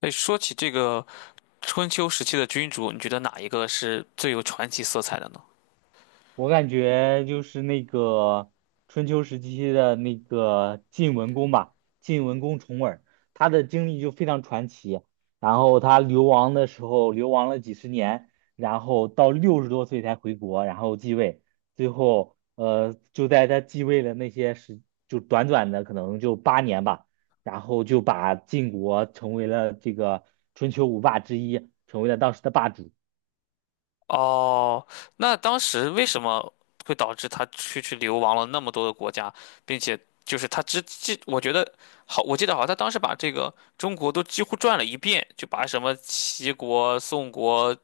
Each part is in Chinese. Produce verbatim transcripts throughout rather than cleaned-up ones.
哎，说起这个春秋时期的君主，你觉得哪一个是最有传奇色彩的呢？我感觉就是那个春秋时期的那个晋文公吧，晋文公重耳，他的经历就非常传奇。然后他流亡的时候，流亡了几十年，然后到六十多岁才回国，然后继位。最后，呃，就在他继位的那些时，就短短的可能就八年吧，然后就把晋国成为了这个春秋五霸之一，成为了当时的霸主。哦，那当时为什么会导致他去去流亡了那么多的国家，并且就是他只记，我觉得好，我记得好像他当时把这个中国都几乎转了一遍，就把什么齐国、宋国、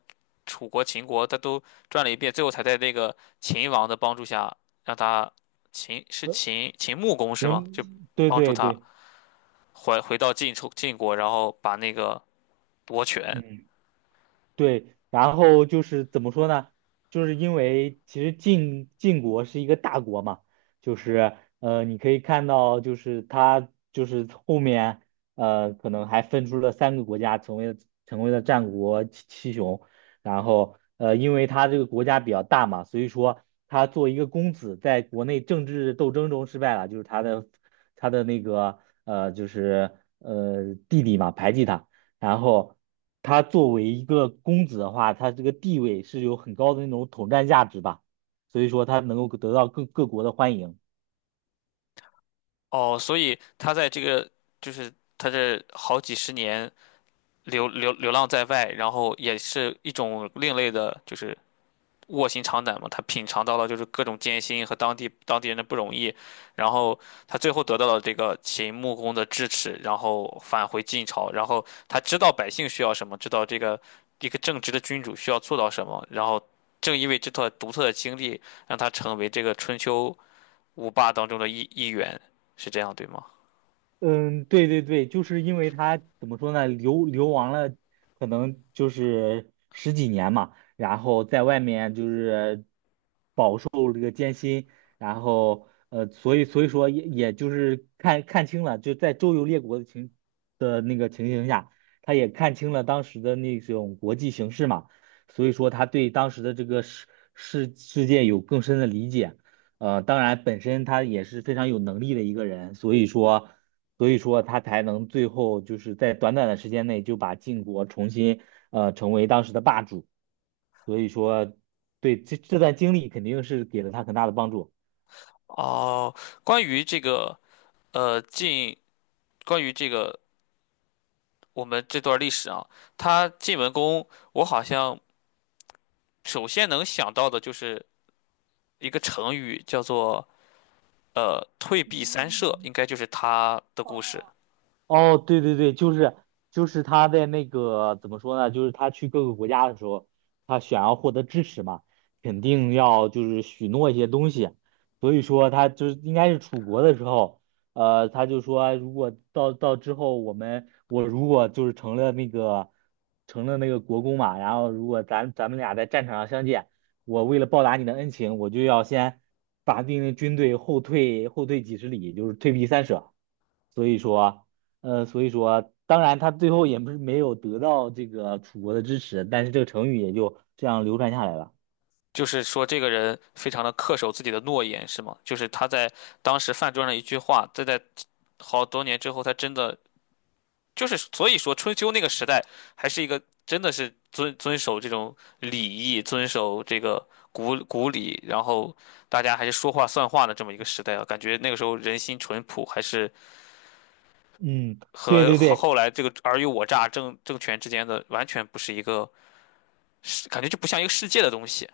楚国、秦国，他都转了一遍，最后才在那个秦王的帮助下，让他秦是呃，秦秦穆公是吗？就行，对帮助对他对，回回到晋楚晋国，然后把那个夺权。嗯。对，然后就是怎么说呢？就是因为其实晋晋国是一个大国嘛，就是呃，你可以看到，就是他就是后面呃，可能还分出了三个国家，成为了成为了战国七七雄。然后呃，因为他这个国家比较大嘛，所以说他作为一个公子，在国内政治斗争中失败了，就是他的他的那个呃，就是呃弟弟嘛排挤他。然后他作为一个公子的话，他这个地位是有很高的那种统战价值吧，所以说他能够得到各各国的欢迎。哦，所以他在这个就是他这好几十年流流流浪在外，然后也是一种另类的，就是卧薪尝胆嘛，他品尝到了就是各种艰辛和当地当地人的不容易，然后他最后得到了这个秦穆公的支持，然后返回晋朝，然后他知道百姓需要什么，知道这个一个正直的君主需要做到什么，然后正因为这段独特的经历，让他成为这个春秋五霸当中的一一员，是这样对吗？嗯，对对对，就是因为他怎么说呢，流流亡了，可能就是十几年嘛，然后在外面就是。然后呃，所以所以说也也就是看看清了，就在周游列国的情的那个情形下，他也看清了当时的那种国际形势嘛，所以说他对当时的这个世世世界有更深的理解。呃，当然本身他也是非常有能力的一个人，所以说所以说他才能最后就是在短短的时间内就把晋国重新呃成为当时的霸主。所以说，对这这段经历肯定是给了他很大的帮助。哦，关于这个呃晋，关于这个我们这段历史啊，他晋文公，我好像。首先能想到的就是一个成语，叫做呃“退避三舍”，应该就是他的故事。哦，对对对，就是就是他在那个怎么说呢？就是他去各个国家的时候，他想要获得支持嘛，肯定要就是许诺一些东西。所以说他就是应该是楚国的时候，呃，他就说如果到到之后我们我如果就是成了那个成了那个国公嘛，然后如果咱咱们俩在战场上相见，我为了报答你的恩情，我就要先把命令军队后退后退几十里，就是退避三舍。所以说。呃，所以说，当然他最后也不是没有得到这个楚国的支持，但是这个成语也就这样流传下来了。就是说，这个人非常的恪守自己的诺言，是吗？就是他在当时饭桌上一句话，这在好多年之后，他真的就是，所以说春秋那个时代还是一个真的是遵遵守这种礼义、遵守这个古古礼，然后大家还是说话算话的这么一个时代啊。感觉那个时候人心淳朴，还是。嗯，对和对和对，后来这个尔虞我诈政政权之间的完全不是一个世，感觉就不像一个世界的东西。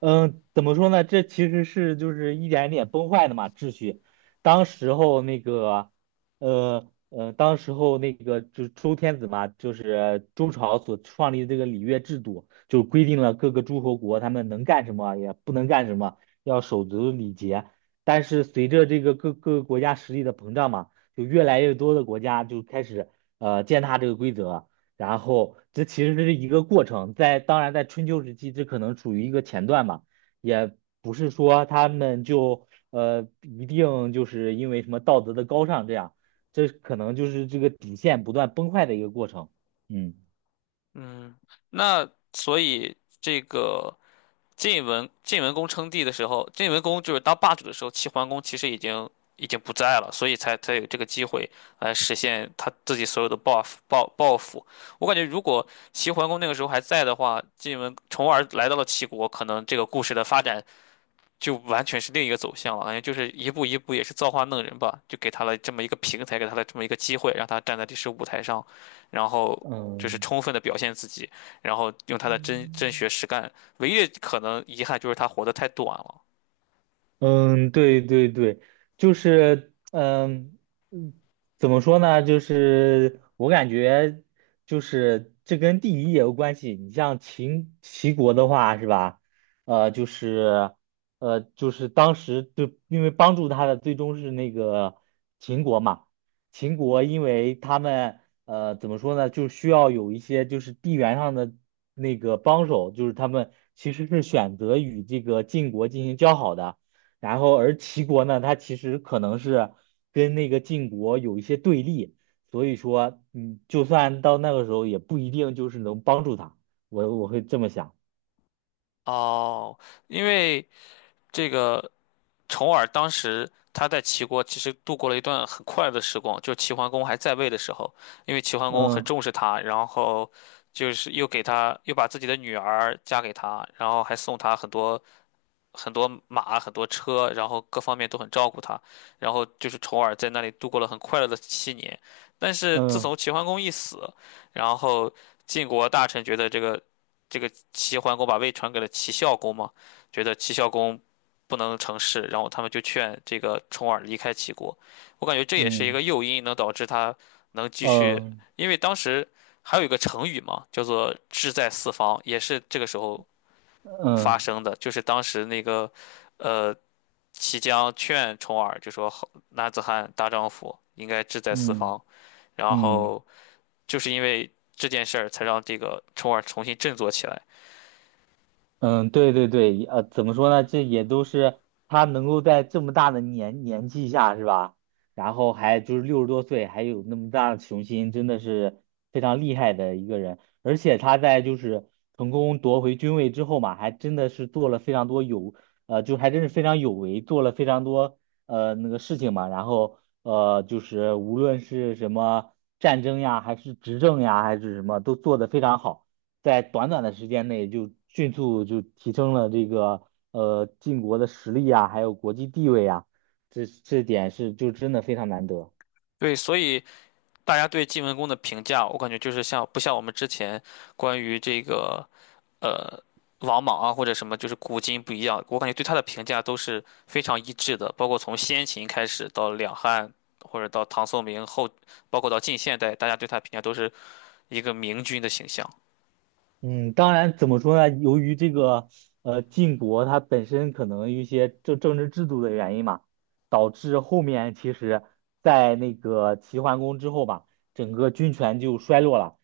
嗯，怎么说呢？这其实是就是一点一点崩坏的嘛，秩序。当时候那个，呃呃，当时候那个就是周天子嘛，就是周朝所创立的这个礼乐制度，就规定了各个诸侯国他们能干什么，也不能干什么，要守足礼节。但是随着这个各各个国家实力的膨胀嘛，就越来越多的国家就开始呃践踏这个规则，然后这其实是一个过程，在当然在春秋时期，这可能处于一个前段吧，也不是说他们就呃一定就是因为什么道德的高尚这样，这可能就是这个底线不断崩坏的一个过程。嗯嗯，那所以这个晋文晋文公称帝的时候，晋文公就是当霸主的时候，齐桓公其实已经已经不在了，所以才才有这个机会来实现他自己所有的报复报报复。我感觉如果齐桓公那个时候还在的话，晋文从而来到了齐国，可能这个故事的发展就完全是另一个走向了，感觉就是一步一步也是造化弄人吧，就给他了这么一个平台，给他了这么一个机会，让他站在历史舞台上，然后就是嗯，充分的表现自己，然后用他的真真嗯。学实干。唯一的可能遗憾就是他活得太短了。嗯，对对对，就是嗯，嗯怎么说呢？就是我感觉，就是这跟地理也有关系。你像秦齐国的话，是吧？呃，就是呃，就是当时就因为帮助他的最终是那个秦国嘛。秦国因为他们呃怎么说呢，就需要有一些就是地缘上的那个帮手，就是他们其实是选择与这个晋国进行交好的。然后而齐国呢，它其实可能是跟那个晋国有一些对立，所以说，嗯，就算到那个时候，也不一定就是能帮助他。我我会这么想，哦，因为这个重耳当时他在齐国其实度过了一段很快乐的时光，就齐桓公还在位的时候，因为齐桓公很嗯重视他，然后就是又给他又把自己的女儿嫁给他，然后还送他很多很多马、很多车，然后各方面都很照顾他，然后就是重耳在那里度过了很快乐的七年。但是自嗯从齐桓公一死，然后晋国大臣觉得这个这个齐桓公把位传给了齐孝公嘛，觉得齐孝公不能成事，然后他们就劝这个重耳离开齐国。我感觉这也是一个嗯诱因，能导致他能继嗯续，嗯因为当时还有一个成语嘛，叫做“志在四方”，也是这个时候发嗯生的，就是当时那个呃齐姜劝重耳，就说好男子汉大丈夫应该志在四嗯。方，然嗯后就是因为这件事儿才让这个重耳重新振作起来。嗯，对对对，呃，怎么说呢？这也都是他能够在这么大的年年纪下，是吧？然后还就是六十多岁，还有那么大的雄心，真的是非常厉害的一个人。而且他在就是成功夺回军位之后嘛，还真的是做了非常多有，呃，就还真是非常有为，做了非常多呃那个事情嘛。然后呃，就是无论是什么战争呀，还是执政呀，还是什么，都做得非常好。在短短的时间内就迅速就提升了这个呃晋国的实力啊，还有国际地位啊，这这点是就真的非常难得。对，所以大家对晋文公的评价，我感觉就是像不像我们之前关于这个呃王莽啊或者什么，就是古今不一样。我感觉对他的评价都是非常一致的，包括从先秦开始到两汉，或者到唐宋明后，包括到近现代，大家对他评价都是一个明君的形象。嗯，当然，怎么说呢？由于这个呃晋国它本身可能一些政政治制度的原因嘛，导致后面其实，在那个齐桓公之后吧，整个军权就衰落了，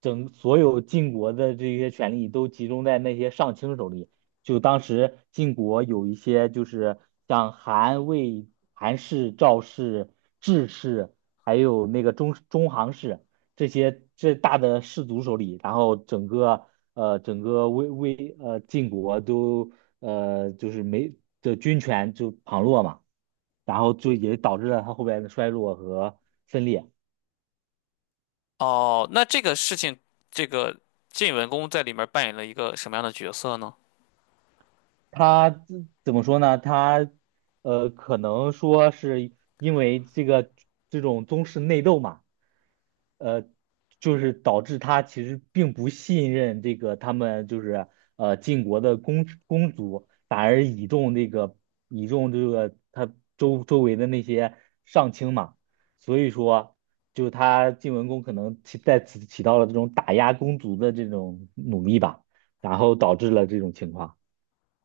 整所有晋国的这些权力都集中在那些上卿手里。就当时晋国有一些就是像韩魏、韩氏、赵氏、智氏，还有那个中中行氏。这些这大的氏族手里，然后整个呃整个魏魏呃晋国都呃就是没的军权就旁落嘛，然后就也导致了他后边的衰落和分裂。哦，那这个事情，这个晋文公在里面扮演了一个什么样的角色呢？他自怎么说呢？他呃，可能说是因为这个这种宗室内斗嘛，呃，就是导致他其实并不信任这个他们就是呃晋国的公公族，反而倚重这个倚重这个他周周围的那些上卿嘛，所以说就他晋文公可能起在此起到了这种打压公族的这种努力吧，然后导致了这种情况。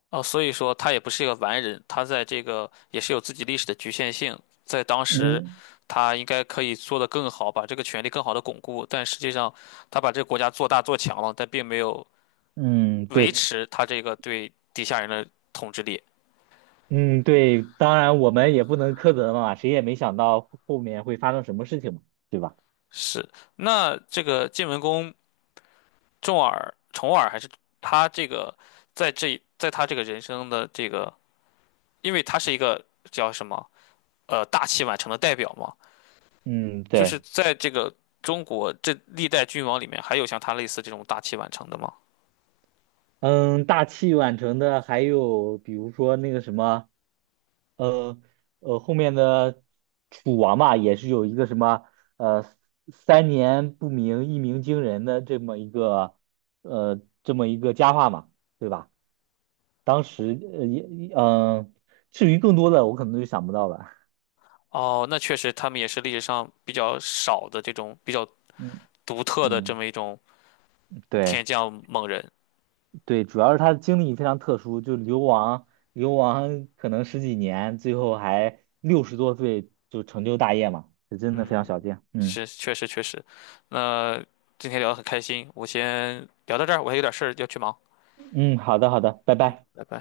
哦，所以说他也不是一个完人，他在这个也是有自己历史的局限性，在当时，嗯。他应该可以做得更好，把这个权力更好的巩固，但实际上他把这个国家做大做强了，但并没有嗯，维对，持他这个对底下人的统治力。嗯，对，当然我们也不能苛责嘛，谁也没想到后后面会发生什么事情嘛，对吧？是，那这个晋文公重耳、重耳还是他这个在这在他这个人生的这个，因为他是一个叫什么呃大器晚成的代表嘛。嗯，就是对，在这个中国这历代君王里面，还有像他类似这种大器晚成的吗？嗯，大器晚成的还有比如说那个什么，呃呃，后面的楚王嘛，也是有一个什么呃三年不鸣，一鸣惊人的这么一个呃这么一个佳话嘛，对吧？当时呃也嗯、呃至于更多的我可能就想不到了，哦，那确实，他们也是历史上比较少的这种比较嗯独特的这嗯，么一种对。天降猛人。对，主要是他的经历非常特殊，就流亡流亡可能十几年，最后还六十多岁就成就大业嘛，这真的非常嗯，少见。嗯是，确实确实。那今天聊得很开心，我先聊到这儿，我还有点事儿要去忙。嗯，好的好的，拜嗯，拜。拜拜。